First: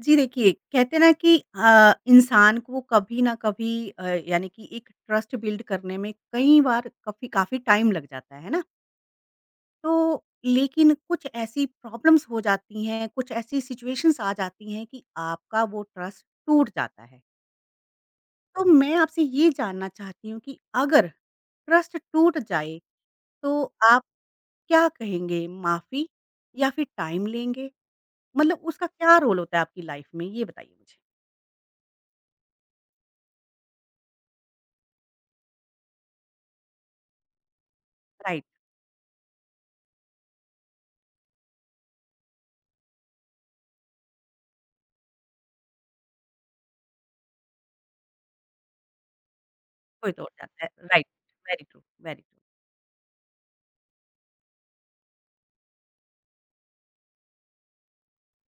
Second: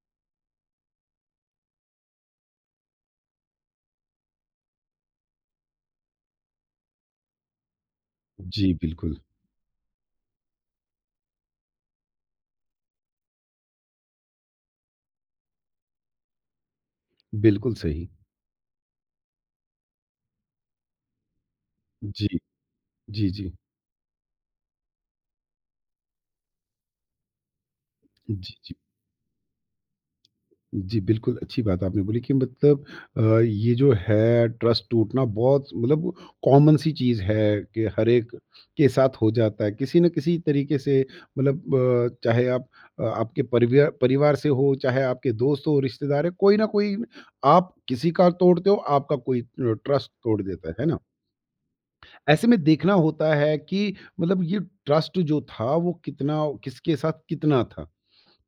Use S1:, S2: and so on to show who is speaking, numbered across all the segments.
S1: जी देखिए, कहते हैं ना कि इंसान को कभी ना कभी यानी कि एक ट्रस्ट बिल्ड करने में कई बार काफ़ी काफ़ी टाइम लग जाता है ना?
S2: जी, बिल्कुल।
S1: तो लेकिन कुछ ऐसी प्रॉब्लम्स हो जाती हैं, कुछ ऐसी सिचुएशंस आ जाती हैं कि आपका वो ट्रस्ट टूट जाता है।
S2: बिल्कुल सही।
S1: तो मैं आपसे ये जानना चाहती हूँ कि अगर ट्रस्ट
S2: जी।
S1: टूट जाए,
S2: जी, जी।
S1: तो आप क्या कहेंगे? माफ़ी या फिर टाइम लेंगे?
S2: जी,
S1: मतलब
S2: जी।
S1: उसका क्या रोल होता है आपकी लाइफ़ में? ये बताइए मुझे।
S2: जी, बिल्कुल अच्छी बात आपने बोली कि मतलब ये जो है ट्रस्ट टूटना बहुत मतलब कॉमन सी चीज़ है कि हर एक
S1: राइट।
S2: के साथ हो जाता है। किसी न किसी तरीके से मतलब चाहे आप आपके परिव्या परिवार से हो, चाहे आपके दोस्त हो, रिश्तेदार है, कोई ना कोई आप किसी का तोड़ते हो, आपका कोई ट्रस्ट
S1: कोई तोड़
S2: तोड़
S1: जाता है,
S2: देता है। है ना?
S1: Right, very true, very true.
S2: ऐसे में देखना होता है कि मतलब ये ट्रस्ट जो था वो कितना किसके साथ कितना था।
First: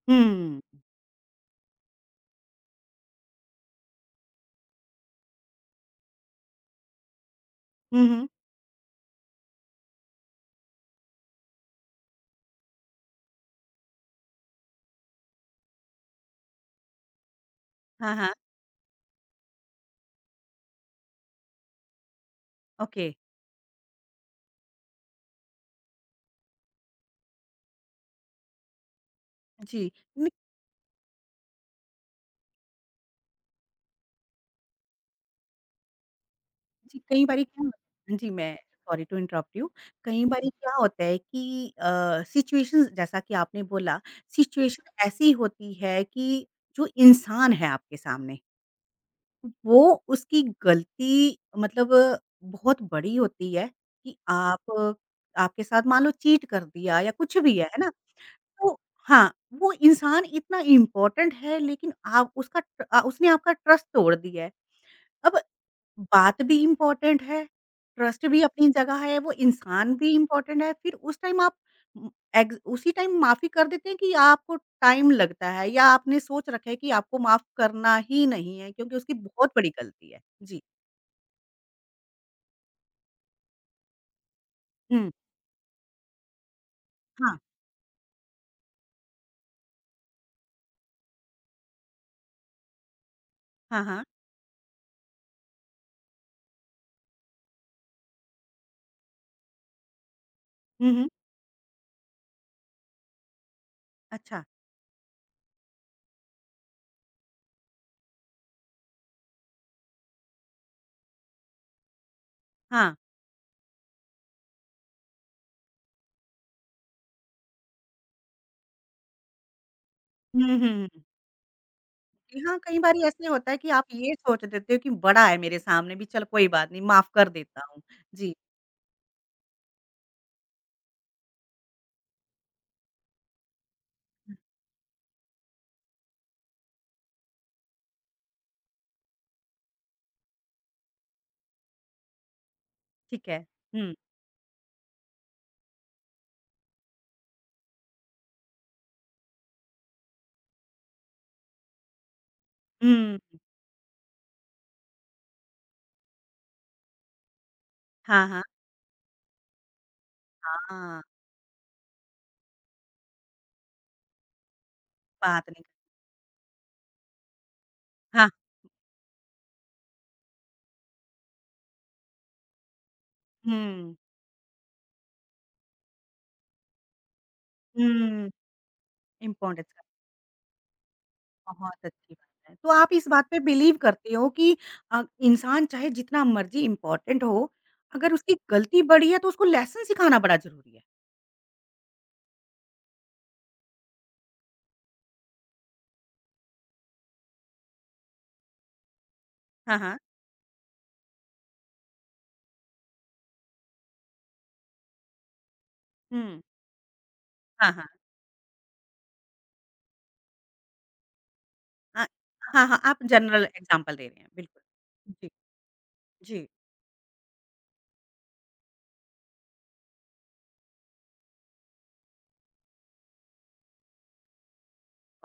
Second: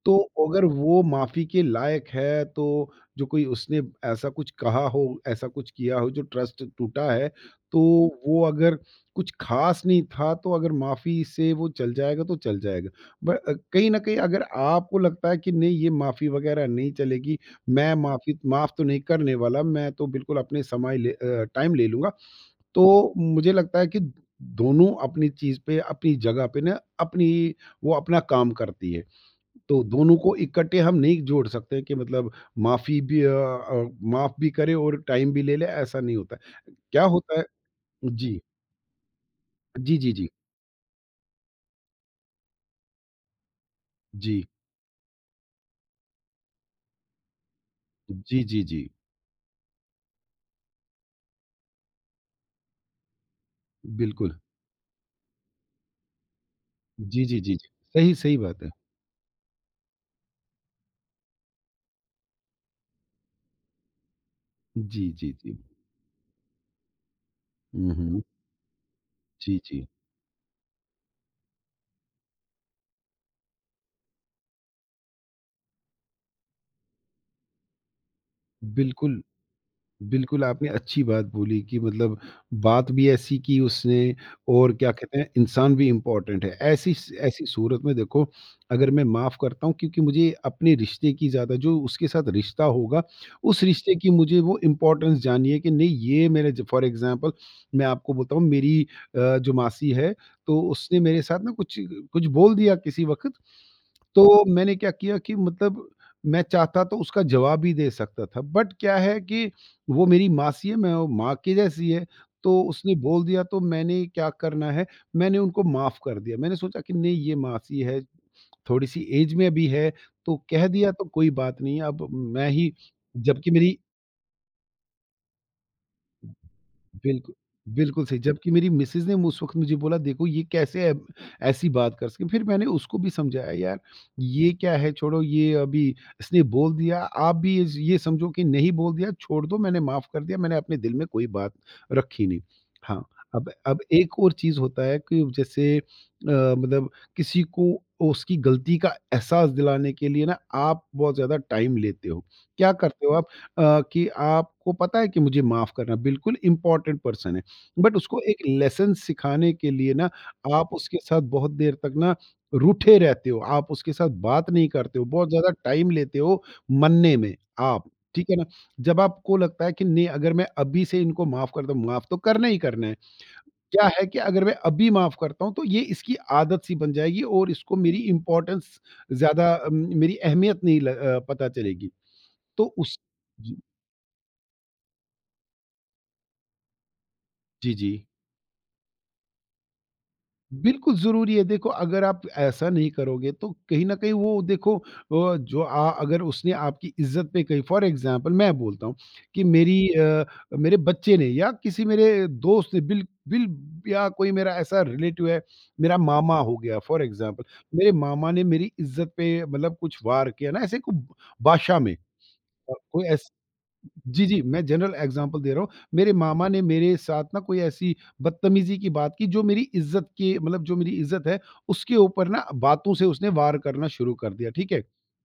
S2: तो
S1: हुँ।
S2: अगर वो माफ़ी के लायक है तो जो कोई उसने ऐसा कुछ कहा हो, ऐसा कुछ किया हो जो ट्रस्ट टूटा है, तो
S1: हुँ, हुँ।
S2: वो अगर कुछ ख़ास नहीं था तो अगर माफ़ी से वो चल जाएगा तो चल जाएगा। ब कहीं न कहीं अगर आपको लगता है कि नहीं ये माफ़ी वग़ैरह नहीं चलेगी, मैं
S1: हाँ, हाँ,
S2: माफ़ी माफ़ तो नहीं करने वाला, मैं तो बिल्कुल अपने टाइम ले लूँगा
S1: ओके,
S2: तो मुझे लगता है कि दोनों अपनी चीज़ पे, अपनी जगह पे ना अपनी वो अपना काम करती है। तो
S1: जी,
S2: दोनों
S1: न
S2: को इकट्ठे हम नहीं जोड़ सकते कि मतलब माफ़ भी करे और टाइम भी ले ले, ऐसा नहीं होता है।
S1: जी,
S2: क्या
S1: कई
S2: होता
S1: बारी
S2: है
S1: क्या होता है- जी,
S2: जी।
S1: मैं सॉरी टू इंटरप्ट यू।
S2: जी, जी,
S1: कई
S2: जी।
S1: बारी क्या होता है कि सिचुएशंस जैसा कि आपने बोला,
S2: जी।
S1: सिचुएशन ऐसी होती है कि जो इंसान है आपके सामने,
S2: जी, जी, जी।
S1: वो उसकी गलती मतलब बहुत बड़ी होती है कि
S2: बिल्कुल।
S1: आप आपके साथ मान लो चीट कर दिया या
S2: जी,
S1: कुछ
S2: जी, जी,
S1: भी
S2: जी।
S1: है ना?
S2: सही, सही बात है।
S1: तो हाँ, वो इंसान इतना इम्पोर्टेंट है लेकिन आप उसका उसने आपका ट्रस्ट तोड़ दिया है।
S2: जी, जी,
S1: अब
S2: जी।
S1: बात भी इम्पोर्टेंट है,
S2: हुँ, हुँ।
S1: ट्रस्ट भी अपनी जगह है, वो
S2: जी, जी।
S1: इंसान भी इम्पोर्टेंट है, फिर उस टाइम आप उम, एग्ज़ उसी टाइम माफ़ी कर देते हैं कि आपको टाइम लगता है या आपने सोच रखा है कि आपको माफ़ करना ही नहीं है क्योंकि उसकी
S2: बिल्कुल।
S1: बहुत बड़ी गलती है।
S2: बिल्कुल,
S1: जी।
S2: आपने अच्छी बात बोली कि मतलब बात भी ऐसी की उसने और क्या
S1: हुँ,
S2: कहते हैं, इंसान भी इम्पोर्टेंट है।
S1: हाँ।
S2: ऐसी सूरत में देखो, अगर मैं माफ़ करता हूँ क्योंकि मुझे अपने रिश्ते की ज़्यादा जो उसके साथ रिश्ता होगा, उस
S1: हाँ,
S2: रिश्ते
S1: हाँ।
S2: की मुझे वो इम्पोर्टेंस जाननी है कि नहीं ये मेरे ज फॉर एग्ज़ाम्पल मैं आपको बताऊँ मेरी जो मासी है, तो
S1: हुँ,
S2: उसने
S1: हुँ।
S2: मेरे साथ ना कुछ कुछ बोल दिया किसी वक़्त,
S1: अच्छा।
S2: तो मैंने क्या किया कि मतलब मैं चाहता तो उसका जवाब भी दे सकता था। बट क्या है कि वो मेरी मासी है, मैं वो माँ की जैसी है, तो
S1: हाँ।
S2: उसने बोल दिया तो मैंने क्या करना है, मैंने उनको माफ़ कर दिया। मैंने सोचा कि नहीं ये मासी है, थोड़ी-सी ऐज में भी है, तो
S1: हुँ,
S2: कह
S1: हुँ, हुँ।
S2: दिया तो कोई बात नहीं है अब मैं
S1: हाँ,
S2: ही
S1: कई बारी ऐसे होता
S2: जबकि
S1: है कि
S2: मेरी
S1: आप ये सोच देते हो कि बड़ा है मेरे सामने भी चल कोई बात नहीं माफ़ कर
S2: बिल्कुल,
S1: देता हूँ।
S2: बिल्कुल सही।
S1: जी,
S2: जबकि मेरी मिसेज़ ने उस वक़्त मुझे बोला देखो ये कैसे ऐ ऐसी बात कर सके? फिर मैंने उसको भी समझाया यार ये क्या है छोड़ो ये अभी इसने बोल दिया, आप भी इस ये समझो कि नहीं बोल दिया, छोड़ दो मैंने माफ़ कर दिया, मैंने अपने दिल में कोई बात रखी नहीं। हाँ,
S1: ठीक है।
S2: अब
S1: हुँ,
S2: एक और चीज़ होता है कि जैसे मतलब किसी को उसकी गलती का एहसास दिलाने के लिए ना आप बहुत ज़्यादा टाइम लेते हो। क्या करते हो
S1: हुँ।
S2: आप? कि आपको पता है कि मुझे माफ़ करना बिल्कुल इम्पोर्टेंट पर्सन है। बट उसको
S1: हाँ, हाँ,
S2: एक लेसन सिखाने के लिए ना आप उसके
S1: हाँ।
S2: साथ बहुत देर तक ना रूठे रहते हो, आप उसके साथ बात नहीं करते हो, बहुत
S1: बात
S2: ज़्यादा
S1: नहीं कर-
S2: टाइम लेते हो मनने में आप,
S1: हाँ,
S2: ठीक है ना? जब आपको लगता है कि नहीं अगर मैं अभी से इनको माफ़ कर दूँ, माफ़ तो करना ही करना है। क्या
S1: हुँ,
S2: है कि अगर मैं अभी माफ़ करता हूँ तो ये इसकी आदत सी बन जाएगी और इसको मेरी
S1: हुँ।
S2: इम्पोर्टेंस ज़्यादा
S1: इम्पोर्टेंस का
S2: मेरी अहमियत नहीं पता
S1: बहुत
S2: चलेगी।
S1: अच्छी बात है। तो
S2: तो
S1: आप
S2: उस
S1: इस बात पे
S2: जी,
S1: बिलीव करते हो कि इंसान चाहे जितना मर्ज़ी इम्पोर्टेंट हो,
S2: जी, जी।
S1: अगर उसकी गलती बड़ी है तो उसको लेसन सिखाना बड़ा ज़रूरी है।
S2: बिल्कुल ज़रूरी है। देखो अगर आप ऐसा नहीं करोगे तो कहीं न कहीं वो देखो जो अगर उसने आपकी इज़्ज़त पे कहीं फॉर एग्ज़ाम्पल मैं बोलता हूँ कि
S1: हाँ,
S2: मेरी
S1: हाँ।
S2: मेरे बच्चे ने या किसी मेरे दोस्त ने बिल बिल या कोई मेरा ऐसा रिलेटिव है, मेरा मामा
S1: हुँ।
S2: हो गया फॉर एग्ज़ाम्पल,
S1: हाँ, हाँ।
S2: मेरे मामा ने मेरी इज़्ज़त पे मतलब कुछ वार किया ना ऐसे को भाषा में
S1: हाँ, हाँ, हाँ। आप
S2: कोई ऐस
S1: जनरल एग्ज़ाम्पल दे रहे
S2: जी,
S1: हैं,
S2: जी,
S1: बिल्कुल।
S2: मैं जनरल
S1: जी,
S2: एग्ज़ाम्पल दे रहा हूँ। मेरे
S1: जी।
S2: मामा ने मेरे साथ ना कोई ऐसी बदतमीज़ी की बात की जो मेरी इज़्ज़त के मतलब जो मेरी इज़्ज़त है, उसके ऊपर ना बातों से उसने वार करना शुरू कर दिया, ठीक है?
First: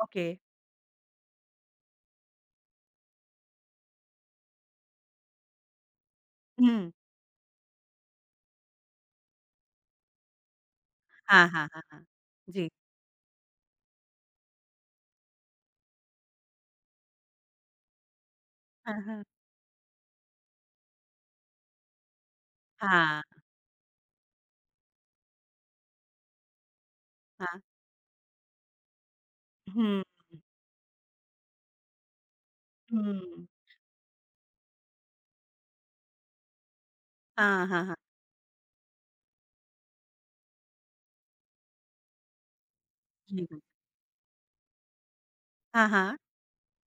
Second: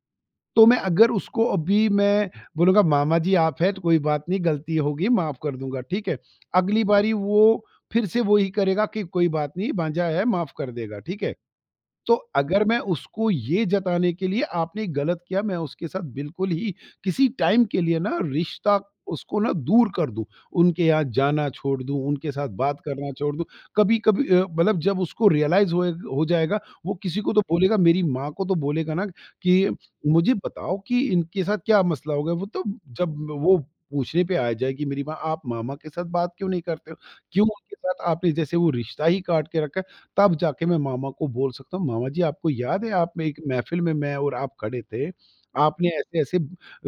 S1: ओके।
S2: तो मैं अगर उसको अभी मैं बोलूँगा मामा जी आप हैं तो कोई बात नहीं गलती होगी माफ़ कर दूँगा, ठीक है? अगली
S1: हुँ।
S2: बारी वो फिर से वो ही करेगा कि कोई बात नहीं भांजा है माफ़ कर देगा, ठीक है?
S1: हाँ, हाँ, हाँ, हाँ।
S2: तो अगर
S1: जी।
S2: मैं उसको ये जताने के लिए आपने गलत किया मैं उसके साथ बिल्कुल ही किसी टाइम के लिए ना रिश्ता
S1: हाँ, हाँ।
S2: उसको ना दूर कर दूं उनके यहाँ जाना छोड़ दूं उनके साथ बात करना
S1: हाँ,
S2: छोड़ दूं कभी कभी मतलब जब उसको रियलाइज हो जाएगा वो किसी को तो
S1: हाँ।
S2: बोलेगा मेरी माँ को तो बोलेगा ना कि
S1: हुँ,
S2: मुझे बताओ कि इनके साथ क्या मसला हो गया वो तो जब
S1: हुँ।
S2: वो पूछने पे आ जाएगी मेरी माँ आप मामा के साथ बात क्यों नहीं करते हो क्यों
S1: हाँ,
S2: उनके
S1: हाँ, हाँ।
S2: साथ आपने जैसे वो रिश्ता ही काट के रखा है, तब जाके मैं मामा को बोल सकता हूँ, "मामा जी आपको याद है आप में एक
S1: जी, जी।
S2: महफ़िल में मैं और आप खड़े थे,
S1: हाँ,
S2: आपने
S1: हाँ।
S2: ऐसे-ऐसे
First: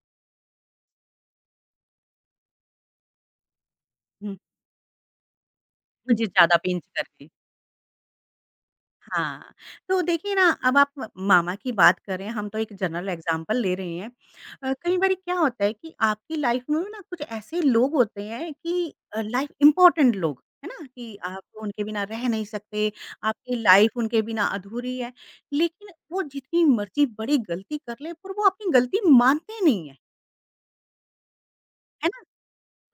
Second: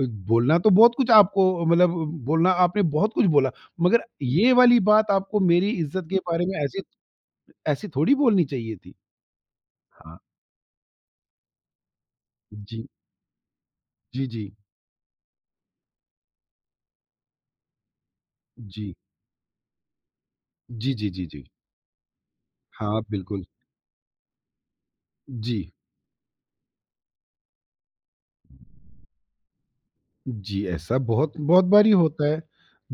S2: बोलना तो बहुत कुछ आपको मतलब बोलना आपने बहुत कुछ बोला, मगर
S1: हुँ,
S2: ये वाली बात आपको मेरी इज़्ज़त के
S1: मुझे
S2: बारे
S1: ज़्यादा
S2: में ऐसे
S1: पिंच करके।
S2: ऐसे थोड़ी बोलनी चाहिए थी।"
S1: हाँ, तो
S2: हाँ।
S1: देखिए ना अब आप मामा की बात करें, हम तो एक
S2: जी।
S1: जनरल एग्ज़ाम्पल ले रहे हैं।
S2: जी, जी।
S1: कई बारी क्या होता है कि आपकी लाइफ़ में ना कुछ ऐसे लोग होते हैं कि
S2: जी।
S1: लाइफ़ इम्पोर्टेंट लोग, है ना?
S2: जी, जी,
S1: कि
S2: जी,
S1: आप
S2: जी।
S1: उनके बिना रह नहीं सकते,
S2: हाँ, बिल्कुल।
S1: आपकी लाइफ़ उनके बिना अधूरी है।
S2: जी।
S1: लेकिन वो जितनी मर्ज़ी बड़ी गलती कर ले पर वो अपनी गलती मानते नहीं हैं।
S2: जी, ऐसा बहुत बहुत बारी
S1: है ना?
S2: होता है।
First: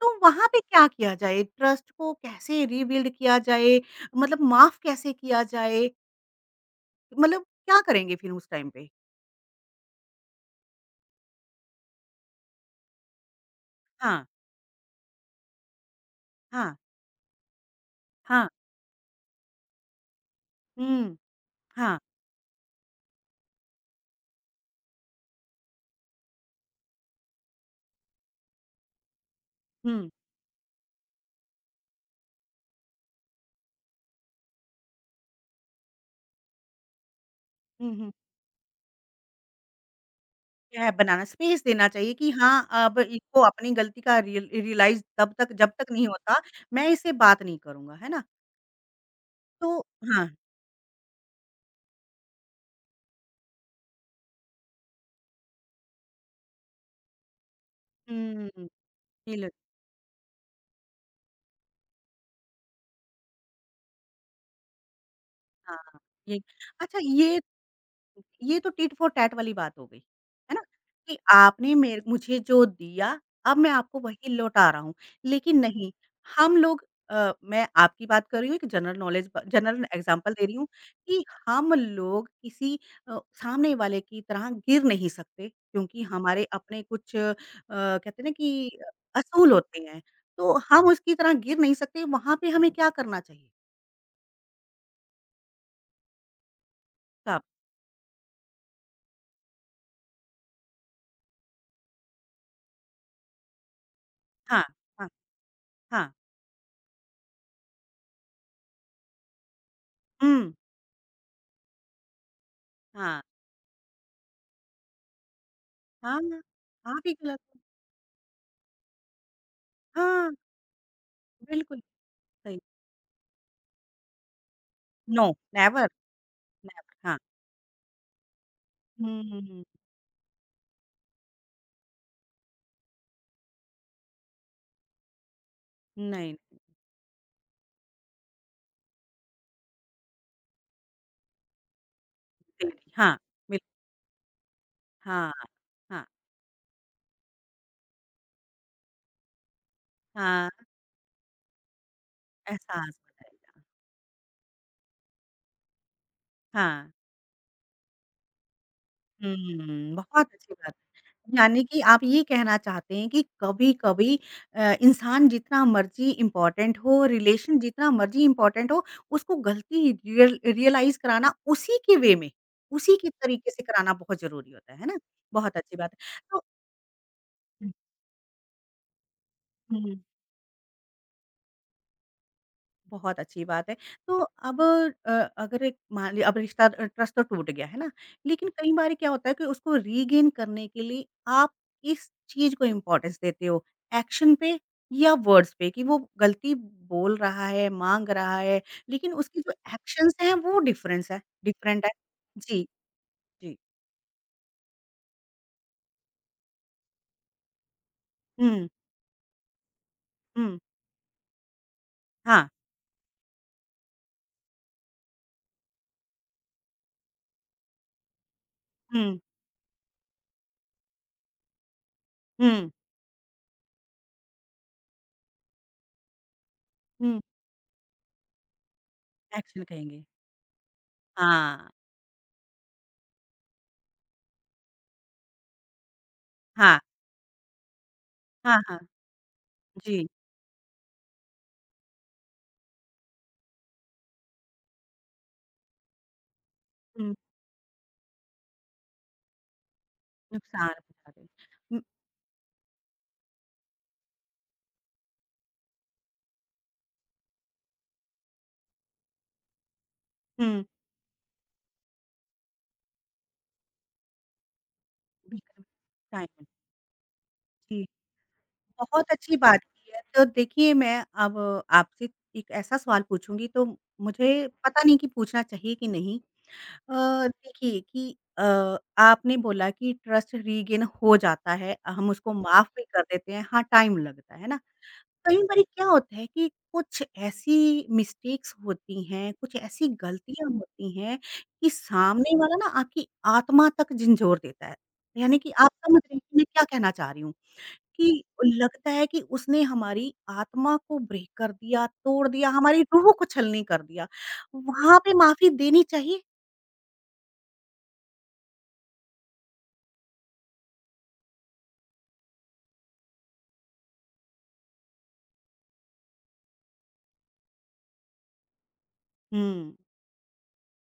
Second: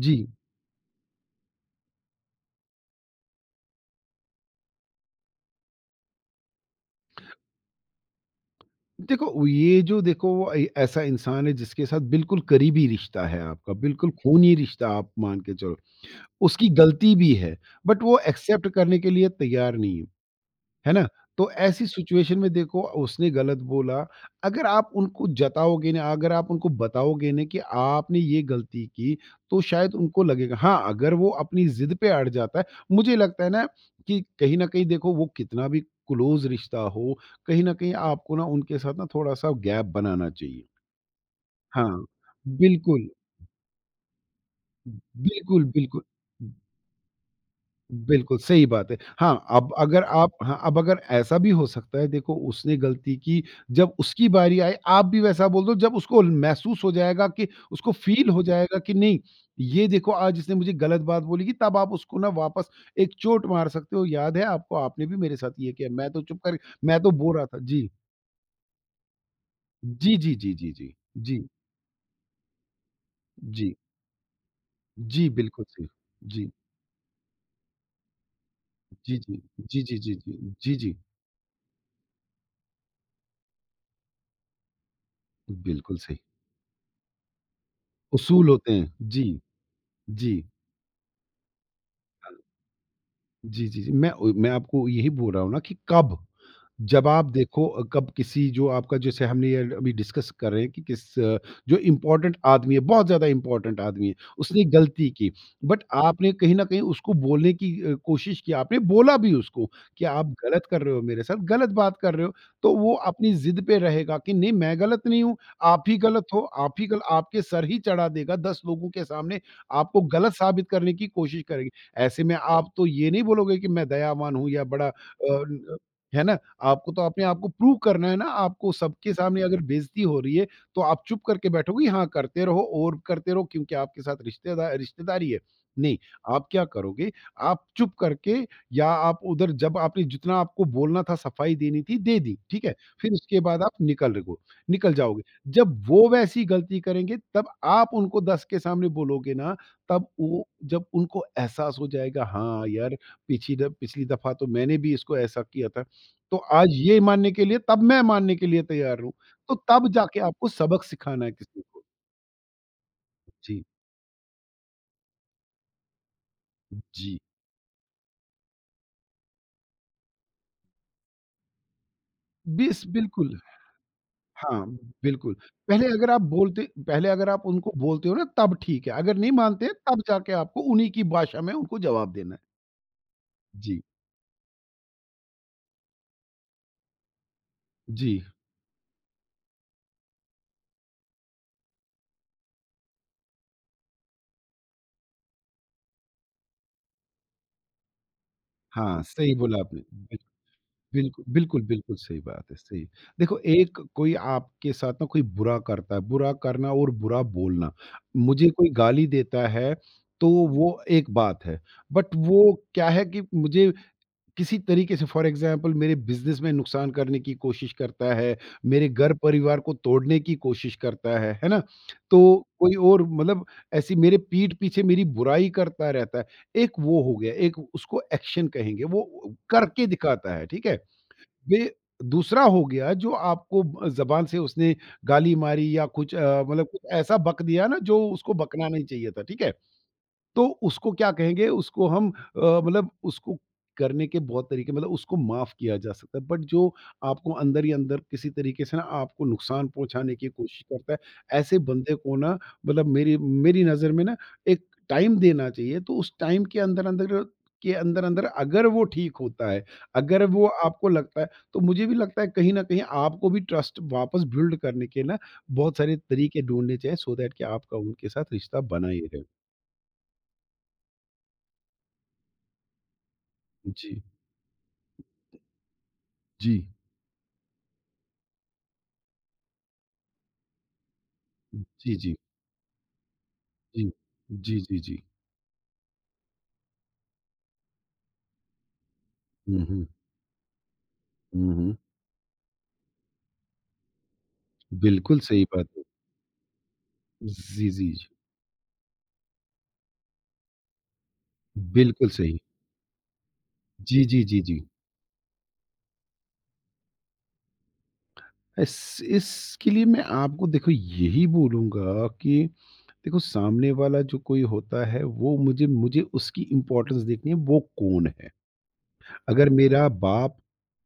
S1: तो वहाँ पे क्या किया जाए? ट्रस्ट को कैसे रीबिल्ड किया जाए? मतलब माफ़ कैसे किया जाए? मतलब क्या करेंगे फिर उस टाइम पे?
S2: देखो, वो ये जो देखो ए ऐसा इंसान है जिसके साथ बिल्कुल करीबी रिश्ता है आपका, बिल्कुल
S1: हाँ,
S2: खूनी रिश्ता आप मान के चलो। उसकी
S1: हाँ,
S2: गलती भी है, बट वो
S1: हाँ,
S2: एक्सेप्ट करने के लिए तैयार नहीं है। है ना?
S1: हुँ,
S2: तो ऐसी
S1: हाँ,
S2: सिचुएशन में देखो उसने गलत बोला, अगर आप उनको जताओगे ना, अगर आप उनको बताओगे ना कि आपने ये गलती की, तो शायद
S1: हुँ,
S2: उनको लगेगा हाँ, अगर वो अपनी ज़िद पे अड़ जाता है मुझे लगता है ना कि कहीं न कहीं देखो वो कितना भी क्लोज़ रिश्ता हो, कहीं न
S1: हुँ,
S2: कहीं
S1: हुँ।
S2: आपको ना उनके साथ ना थोड़ा-सा गैप बनाना चाहिए।
S1: क्या है बनाना स्पेस देना
S2: हाँ,
S1: चाहिए कि हाँ, अब
S2: बिल्कुल,
S1: इसको अपनी गलती का रियलाइज़ तब तक
S2: बिल्कुल,
S1: जब तक
S2: बिल्कुल।
S1: नहीं होता, मैं इससे बात नहीं करूँगा, है ना?
S2: बिल्कुल, सही बात है। हाँ,
S1: तो
S2: अब अगर
S1: हाँ,
S2: आप हाँ, अब अगर ऐसा भी हो सकता है देखो उसने गलती की, जब उसकी बारी आए आप भी वैसा बोल दो जब उसको महसूस हो जाएगा कि उसको
S1: हुँ,
S2: फ़ील हो
S1: हुँ, हुँ,
S2: जाएगा कि नहीं,
S1: हुँ,
S2: ये देखो आज इसने मुझे गलत बात बोली कि तब आप उसको ना वापस एक चोट मार सकते हो, याद है आपको आपने भी मेरे साथ ये किया,
S1: हाँ,
S2: मैं तो
S1: ये
S2: चुप कर
S1: अच्छा
S2: मैं तो बोल रहा था। जी।
S1: ये तो टिट फॉर टैट वाली बात हो गई,
S2: जी, जी, जी,
S1: है ना?
S2: जी, जी।
S1: कि
S2: जी,
S1: आपने मेर मुझे जो दिया, अब मैं
S2: जी।
S1: आपको वही लौटा रहा हूँ।
S2: जी,
S1: लेकिन
S2: बिल्कुल सही।
S1: नहीं,
S2: जी,
S1: हम लोग मैं आपकी बात कर रही हूँ, एक जनरल
S2: जी,
S1: नॉलेज
S2: जी।
S1: ब
S2: जी,
S1: जनरल
S2: जी, जी,
S1: एग्ज़ाम्पल
S2: जी।
S1: दे रही हूँ
S2: जी, जी।
S1: कि हम लोग किसी सामने वाले की तरह गिर नहीं सकते,
S2: बिल्कुल
S1: क्योंकि
S2: सही।
S1: हमारे अपने कुछ कहते हैं ना
S2: उसूल
S1: कि
S2: होते हैं। जी,
S1: असूल होते हैं,
S2: जी।
S1: तो हम उसकी तरह गिर नहीं सकते, वहाँ पे हमें क्या करना चाहिए?
S2: जी, जी, जी। मैं ओ मैं आपको यही बोल रहा हूँ ना कि कब? जब आप
S1: तब
S2: देखो कब किसी जो आपका जैसे हमने ये अभी डिस्कस कर रहे हैं कि किस जो इम्पोर्टेंट आदमी है, बहुत ज़्यादा इम्पोर्टेंट आदमी है, उसने
S1: हाँ, हाँ,
S2: गलती की, बट
S1: हाँ।
S2: आपने कहीं न कहीं उसको बोलने की कोशिश की, आपने बोला भी उसको कि आप
S1: हुँ,
S2: गलत कर रहे हो मेरे साथ, गलत बात कर रहे हो, तो वो
S1: हाँ।
S2: अपनी ज़िद पे रहेगा कि नहीं मैं गलत नहीं हूँ, आप ही
S1: हाँ,
S2: गलत हो, आप ही
S1: आप
S2: गल
S1: ही गलत
S2: आपके
S1: हो।
S2: सर ही चढ़ा देगा 10 लोगों के सामने, आपको
S1: हाँ,
S2: गलत साबित करने की कोशिश करेगी।
S1: बिल्कुल
S2: ऐसे में
S1: सही।
S2: आप तो ये नहीं बोलोगे कि मैं दयावान हूँ या बड़ा
S1: नो,
S2: न
S1: नेवर,
S2: है ना? आपको
S1: नेवर
S2: तो
S1: हाँ।
S2: अपने आप को प्रूव करना है ना, आपको सबके
S1: हुँ, हुँ,
S2: सामने अगर
S1: हुँ।
S2: बेइज़्ज़ती हो रही है, तो आप चुप करके बैठोगे, हाँ, करते रहो और करते रहो क्योंकि आपके साथ रिश्तेदारी है। नहीं,
S1: नहीं,
S2: आप क्या करोगे, आप चुप करके या आप उधर जब आपने जितना आपको बोलना था, सफाई देनी थी, दे दी, ठीक है?
S1: तेरी
S2: फिर
S1: हाँ,
S2: उसके
S1: बिल
S2: बाद आप निकल रहे हो निकल जाओगे।
S1: हाँ,
S2: जब
S1: हाँ,
S2: वो वैसी गलती करेंगे, तब आप उनको 10 के सामने बोलोगे ना, तब वो
S1: हाँ,
S2: जब उनको एहसास हो जाएगा, हाँ,
S1: एहसास
S2: यार,
S1: बताएगा।
S2: पिछली दफ़ा तो मैंने भी इसको ऐसा किया था। तो आज
S1: हाँ,
S2: ये मानने के लिए तब मैं मानने के लिए तैयार हूँ। तो तब
S1: हुँ,
S2: जाके
S1: बहुत
S2: आपको
S1: अच्छी बात
S2: सबक सिखाना है
S1: है।
S2: किसी
S1: यानी कि
S2: को।
S1: आप ये कहना चाहते हैं कि
S2: जी,
S1: कभी-कभी इंसान जितना मर्ज़ी इम्पोर्टेंट हो,
S2: जी।
S1: रिलेशन जितना मर्ज़ी इम्पोर्टेंट हो, उसको गलती रियलाइज़ कराना उसी के वे में,
S2: बिस
S1: उसी के
S2: बिल्कुल,
S1: तरीके से कराना बहुत ज़रूरी
S2: हाँ,
S1: होता है ना?
S2: बिल्कुल।
S1: बहुत अच्छी
S2: पहले
S1: बात
S2: अगर
S1: है।
S2: आप
S1: तो
S2: बोलते पहले अगर आप उनको बोलते हो ना तब ठीक है, अगर नहीं मानते
S1: हुँ।
S2: तब जाके आपको उन्हीं की भाषा में उनको जवाब देना है।
S1: बहुत अच्छी बात है।
S2: जी,
S1: तो अब अ, अगर एक मान ली अब रिश्ता ट्रस्ट तो टूट गया, है ना?
S2: जी।
S1: लेकिन कई बार क्या होता है कि उसको रीगेन करने के लिए आप किस चीज़ को इम्पोर्टेंस देते हो? एक्शन पे या वर्ड्स पे कि वो गलती बोल रहा है, माँग रहा है,
S2: हाँ,
S1: लेकिन
S2: सही
S1: उसकी जो
S2: बोला आपने।
S1: एक्शंस
S2: बिल्कुल।
S1: हैं वो डिफरेंस है
S2: बिल्कुल, बिल्कुल,
S1: डिफरेंट है।
S2: बिल्कुल सही बात है,
S1: जी,
S2: सही। देखो
S1: जी।
S2: एक कोई आपके साथ ना कोई बुरा करता है, बुरा करना और बुरा बोलना। मुझे
S1: हुँ,
S2: कोई गाली देता है, तो
S1: हुँ,
S2: वो एक बात है। बट वो
S1: हाँ,
S2: क्या है कि मुझे किसी तरीके से फ़ॉर एग्ज़ाम्पल मेरे बिज़नेस में नुकसान करने की कोशिश करता है, मेरे
S1: हुँ,
S2: घर-परिवार को तोड़ने की कोशिश करता है ना? तो
S1: हुँ,
S2: कोई और मतलब ऐसी मेरे पीठ पीछे मेरी बुराई करता रहता है। एक वो हो
S1: हुँ,
S2: गया, एक उसको एक्शन कहेंगे, वो
S1: एक्शन
S2: करके
S1: कहेंगे।
S2: दिखाता है, ठीक है?
S1: हाँ,
S2: वे दूसरा हो गया जो आपको ब ज़बान से उसने गाली मारी या कुछ मतलब
S1: हाँ,
S2: कुछ ऐसा बक दिया ना जो उसको
S1: हाँ,
S2: बकना
S1: हाँ,
S2: नहीं चाहिए था, ठीक है?
S1: जी।
S2: तो उसको क्या कहेंगे उसको हम मतलब उसको करने के बहुत तरीके मतलब उसको माफ़ किया जा सकता है बट जो
S1: हुँ,
S2: आपको अंदर ही अंदर किसी तरीके से ना आपको नुकसान पहुंचाने की कोशिश
S1: नुकसान
S2: करता है
S1: पहुँचा
S2: ऐसे
S1: रहे।
S2: बंदे को ना मतलब मेरी मेरी नज़र में ना एक टाइम देना चाहिए तो उस टाइम के अंदर अंदर अगर वो ठीक होता है अगर वो
S1: हुँ,
S2: आपको लगता है तो मुझे भी लगता है कहीं ना कहीं आपको भी ट्रस्ट वापस बिल्ड करने के ना
S1: बिल्कुल,
S2: बहुत सारे तरीके
S1: टाइम
S2: ढूंढने चाहिए सो दैट कि आपका
S1: जी,
S2: उनके साथ रिश्ता बना ही
S1: बहुत
S2: रहे।
S1: अच्छी बात की है। तो देखिए मैं अब आपसे एक ऐसा सवाल पूछूँगी तो
S2: जी
S1: मुझे पता नहीं कि पूछना चाहिए कि नहीं।
S2: जी।
S1: अ, देखिए कि आपने बोला कि ट्रस्ट रीगेन हो जाता है,
S2: जी,
S1: हम
S2: जी,
S1: उसको माफ़ भी कर देते हैं, हाँ,
S2: जी।
S1: टाइम लगता है
S2: जी,
S1: ना?
S2: जी, जी।
S1: कई बार क्या होता है कि कुछ ऐसी मिस्टेक्स होती हैं, कुछ
S2: हुँ, हुँ।
S1: ऐसी गलतियाँ होती हैं
S2: हुँ,
S1: कि
S2: हुँ।
S1: सामने वाला ना आपकी आत्मा तक झिंझोर देता है।
S2: बिल्कुल
S1: यानी
S2: सही
S1: कि
S2: बात
S1: आप
S2: है।
S1: समझ रहे हैं कि मैं क्या कहना चाह रही हूँ
S2: जी, जी, जी।
S1: कि लगता है कि उसने हमारी आत्मा को ब्रेक कर दिया,
S2: बिल्कुल
S1: तोड़
S2: सही।
S1: दिया, हमारी रूह को छलनी कर
S2: जी,
S1: दिया।
S2: जी, जी, जी।
S1: वहाँ पे माफ़ी देनी चाहिए?
S2: इस इसके लिए मैं आपको देखो यही बोलूँगा कि देखो सामने वाला जो कोई होता है वो मुझे मुझे उसकी इम्पोर्टेंस देखनी है वो कौन है। अगर
S1: हुँ,
S2: मेरा बाप,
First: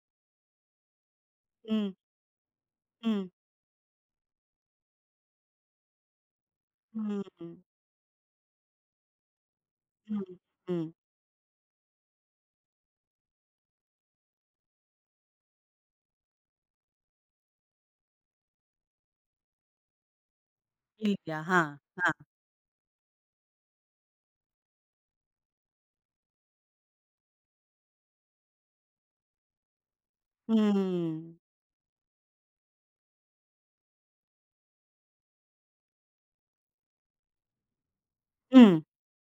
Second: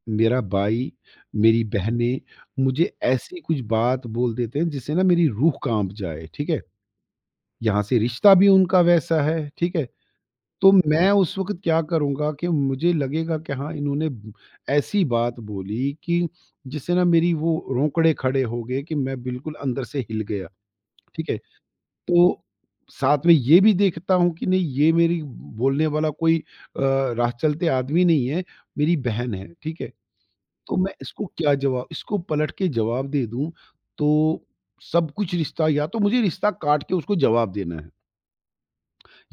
S2: मेरा भाई, मेरी
S1: हुँ,
S2: बहनें मुझे
S1: हुँ,
S2: ऐसी कुछ बात बोल देते हैं जिससे ना मेरी रूह काँप जाए, ठीक है?
S1: हुँ, हुँ,
S2: यहाँ से रिश्ता भी उनका वैसा है, ठीक है? तो
S1: हुँ,
S2: मैं उस वक़्त क्या करूँगा कि मुझे लगेगा कि हाँ, इन्होंने ब ऐसी बात बोली कि जिससे ना मेरी वो रोंकड़े खड़े हो गए कि मैं बिल्कुल अंदर से हिल गया,
S1: मिल
S2: ठीक है?
S1: गया। हाँ, हाँ।
S2: तो साथ में ये भी देखता हूँ कि नहीं ये मेरी बोलने वाला कोई राह चलते आदमी नहीं है, मेरी बहन है, ठीक है?
S1: हुँ,
S2: तो मैं इसको
S1: हुँ,
S2: क्या जवाब इसको पलट के जवाब दे दूँ, तो सब कुछ रिश्ता या तो मुझे रिश्ता काट के उसको जवाब देना है।
S1: हुँ,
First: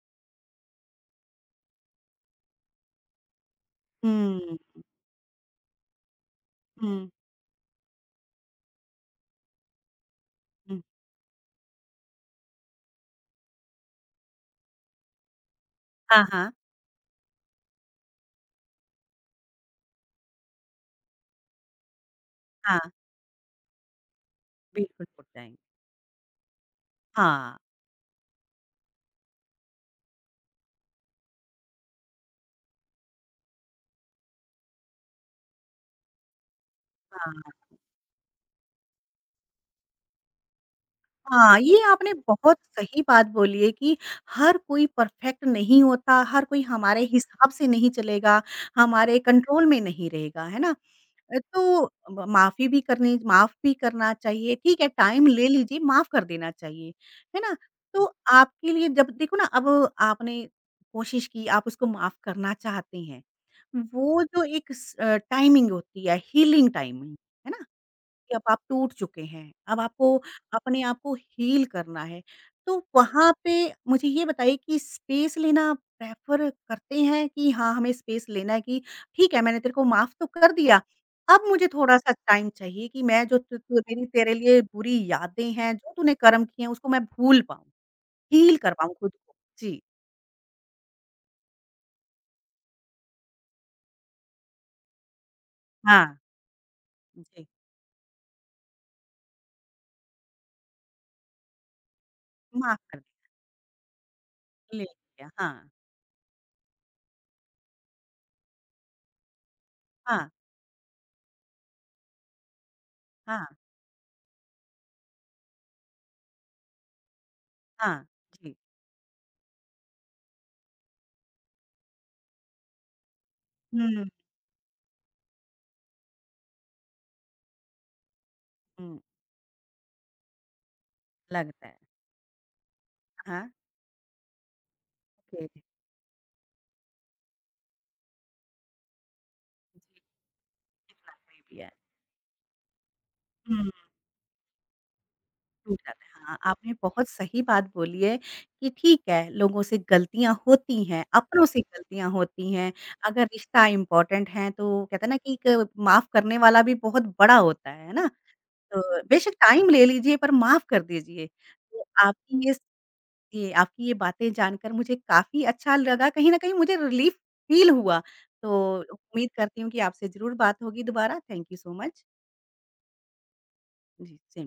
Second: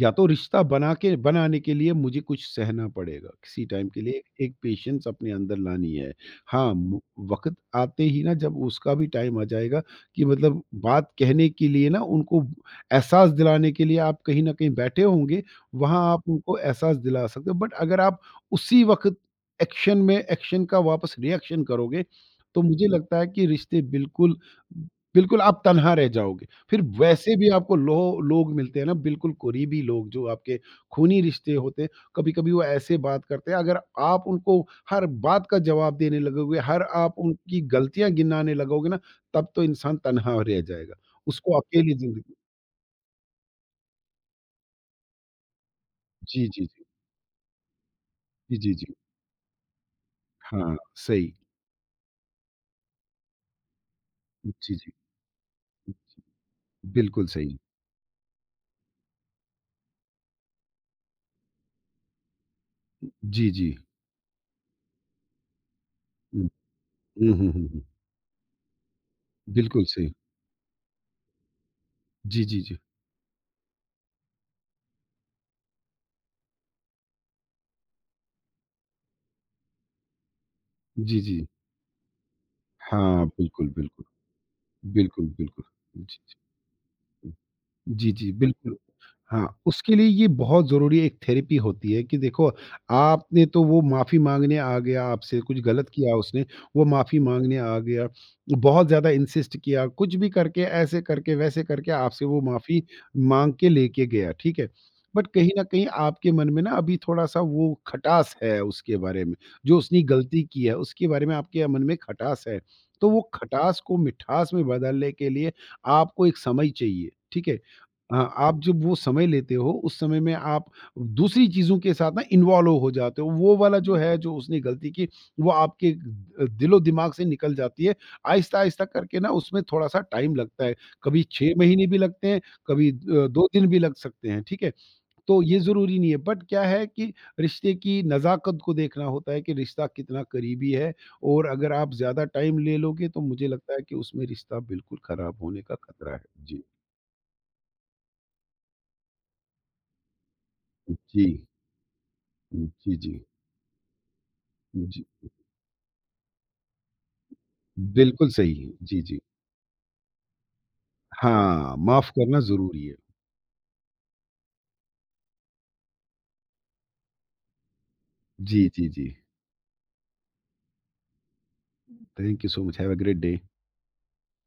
S2: या तो रिश्ता बना के बनाने के लिए मुझे कुछ सहना पड़ेगा किसी टाइम के लिए
S1: हुँ,
S2: एक पेशेंस अपने अंदर लानी है। हाँ मु-
S1: हुँ,
S2: वक्त आते ही ना जब उसका भी टाइम आ जाएगा कि मतलब
S1: हुँ।
S2: बात कहने के लिए ना उनको एहसास दिलाने के लिए आप कहीं ना कहीं बैठे होंगे वहाँ
S1: हाँ,
S2: आप
S1: हाँ।
S2: उनको एहसास दिला सकते हो बट अगर आप उसी वक्त एक्शन में एक्शन का वापस रिएक्शन करोगे तो
S1: हाँ,
S2: मुझे लगता है कि रिश्ते बिल्कुल
S1: बिल्कुल टूट
S2: बिल्कुल
S1: जाएँगे।
S2: आप तनहा रह जाओगे फिर वैसे भी
S1: हाँ,
S2: आपको लो लोग मिलते हैं ना बिल्कुल करीबी लोग जो आपके खूनी रिश्ते होते हैं कभी-कभी वो ऐसे बात करते हैं अगर आप उनको हर बात का जवाब देने लगोगे, हर आप उनकी
S1: हाँ,
S2: गलतियाँ गिनाने लगोगे ना तब तो इंसान तन्हा रह जाएगा।
S1: हाँ,
S2: उसको
S1: ये
S2: अकेली
S1: आपने
S2: ज़िंदगी।
S1: बहुत सही बात बोली है कि हर कोई परफेक्ट नहीं होता, हर
S2: जी,
S1: कोई
S2: जी, जी।
S1: हमारे हिसाब से नहीं चलेगा,
S2: जी, जी, जी।
S1: हमारे कंट्रोल में नहीं रहेगा, है ना?
S2: हाँ, सही।
S1: तो म माफ़ी भी करनी माफ़ भी करना चाहिए,
S2: जी,
S1: ठीक है,
S2: जी।
S1: टाइम ले लीजिए, माफ़ कर देना चाहिए,
S2: बिल्कुल
S1: है ना?
S2: सही।
S1: तो आपके लिए जब देखो ना अब आपने कोशिश की, आप उसको माफ़ करना चाहते हैं,
S2: जी, जी।
S1: वो जो एक टाइमिंग होती है,
S2: हुँ।
S1: हीलिंग टाइमिंग,
S2: हुँ,
S1: है
S2: हुँ,
S1: ना?
S2: हुँ, हुँ।
S1: कि अब आप टूट चुके हैं, अब
S2: बिल्कुल सही।
S1: आपको अपने आप को हील करना है।
S2: जी, जी, जी।
S1: तो वहाँ पे मुझे ये बताइए कि स्पेस लेना प्रेफ़र करते हैं कि हाँ, हमें स्पेस लेना है कि ठीक है, मैंने तेरे को माफ़ तो कर दिया,
S2: जी,
S1: अब
S2: जी।
S1: मुझे थोड़ा-सा टाइम चाहिए कि मैं
S2: हाँ,
S1: जो तु
S2: बिल्कुल,
S1: तु मेरी
S2: बिल्कुल।
S1: तेरे लिए बुरी
S2: बिल्कुल,
S1: यादें
S2: बिल्कुल।
S1: हैं, जो
S2: जी,
S1: तूने
S2: जी।
S1: कर्म किए हैं, उसको मैं भूल पाऊँ,
S2: जी, जी,
S1: हील कर
S2: बिल्कुल।
S1: पाऊँ खुद को।
S2: हाँ,
S1: जी,
S2: उसके लिए ये बहुत ज़रूरी एक थेरेपी होती है कि देखो, आपने तो वो माफ़ी माँगने आ गया, आपसे कुछ गलत
S1: हाँ,
S2: किया उसने, वो माफ़ी
S1: जी,
S2: माँगने आ गया, बहुत ज़्यादा इंसिस्ट किया, कुछ भी करके, ऐसे करके, वैसे करके आपसे वो
S1: माफ़
S2: माफ़ी
S1: कर
S2: माँग के लेके गया, ठीक है?
S1: दिया, ले
S2: बट
S1: लिया,
S2: कहीं न
S1: हाँ,
S2: कहीं आपके मन में ना अभी थोड़ा-सा वो खटास है उसके बारे में, जो उसने
S1: हाँ,
S2: गलती की है, उसके बारे में आपके मन में खटास है। तो वो
S1: हाँ,
S2: खटास को मिठास में बदलने के लिए आपको एक समय चाहिए, ठीक है?
S1: हाँ, जी।
S2: आप जब वो समय लेते हो, उस समय में आप दूसरी चीज़ों के साथ ना इन्वॉल्व हो जाते हो। वो वाला जो
S1: हुँ,
S2: है, जो उसने गलती की, वो आपके दिलो-दिमाग से निकल जाती है। आहिस्ता-आहिस्ता
S1: हुँ,
S2: करके ना उसमें थोड़ा-सा टाइम लगता है। कभी 6
S1: लगता है।
S2: महीने भी लगते हैं, कभी
S1: हाँ,
S2: 2 दिन भी लग सकते हैं, ठीक है? तो ये
S1: ओके।
S2: ज़रूरी नहीं है, बट क्या है कि रिश्ते की नज़ाकत को देखना होता है कि रिश्ता
S1: जी,
S2: कितना करीबी है
S1: इतना सही
S2: और
S1: भी है। या
S2: अगर आप ज़्यादा टाइम ले लोगे, तो मुझे
S1: हुँ,
S2: लगता है कि उसमें रिश्ता बिल्कुल ख़राब होने का
S1: टूट जाते
S2: खतरा है।
S1: हैं। हाँ,
S2: जी।
S1: आपने बहुत सही बात बोली है कि ठीक है, लोगों से गलतियाँ होती हैं,
S2: जी।
S1: अपनों से गलतियाँ होती हैं।
S2: जी, जी।
S1: अगर रिश्ता इम्पोर्टेंट है तो कहते
S2: जी,
S1: हैं ना कि एक माफ़ करने वाला भी बहुत बड़ा होता है ना?
S2: बिल्कुल सही। है।
S1: तो
S2: जी, जी।
S1: बेशक टाइम ले लीजिए पर माफ़ कर दीजिए।
S2: हाँ,
S1: तो
S2: माफ़ करना
S1: आपकी ये स
S2: ज़रूरी है।
S1: ये आपकी ये बातें जानकर मुझे काफ़ी अच्छा लगा, कहीं न कहीं मुझे रिलीफ़ फ़ील हुआ।
S2: जी,
S1: तो
S2: जी, जी।
S1: उम्मीद करती हूँ कि आपसे ज़रूर बात होगी दोबारा। Thank you so much.
S2: Thank you so much. Have a great day.
S1: जी, से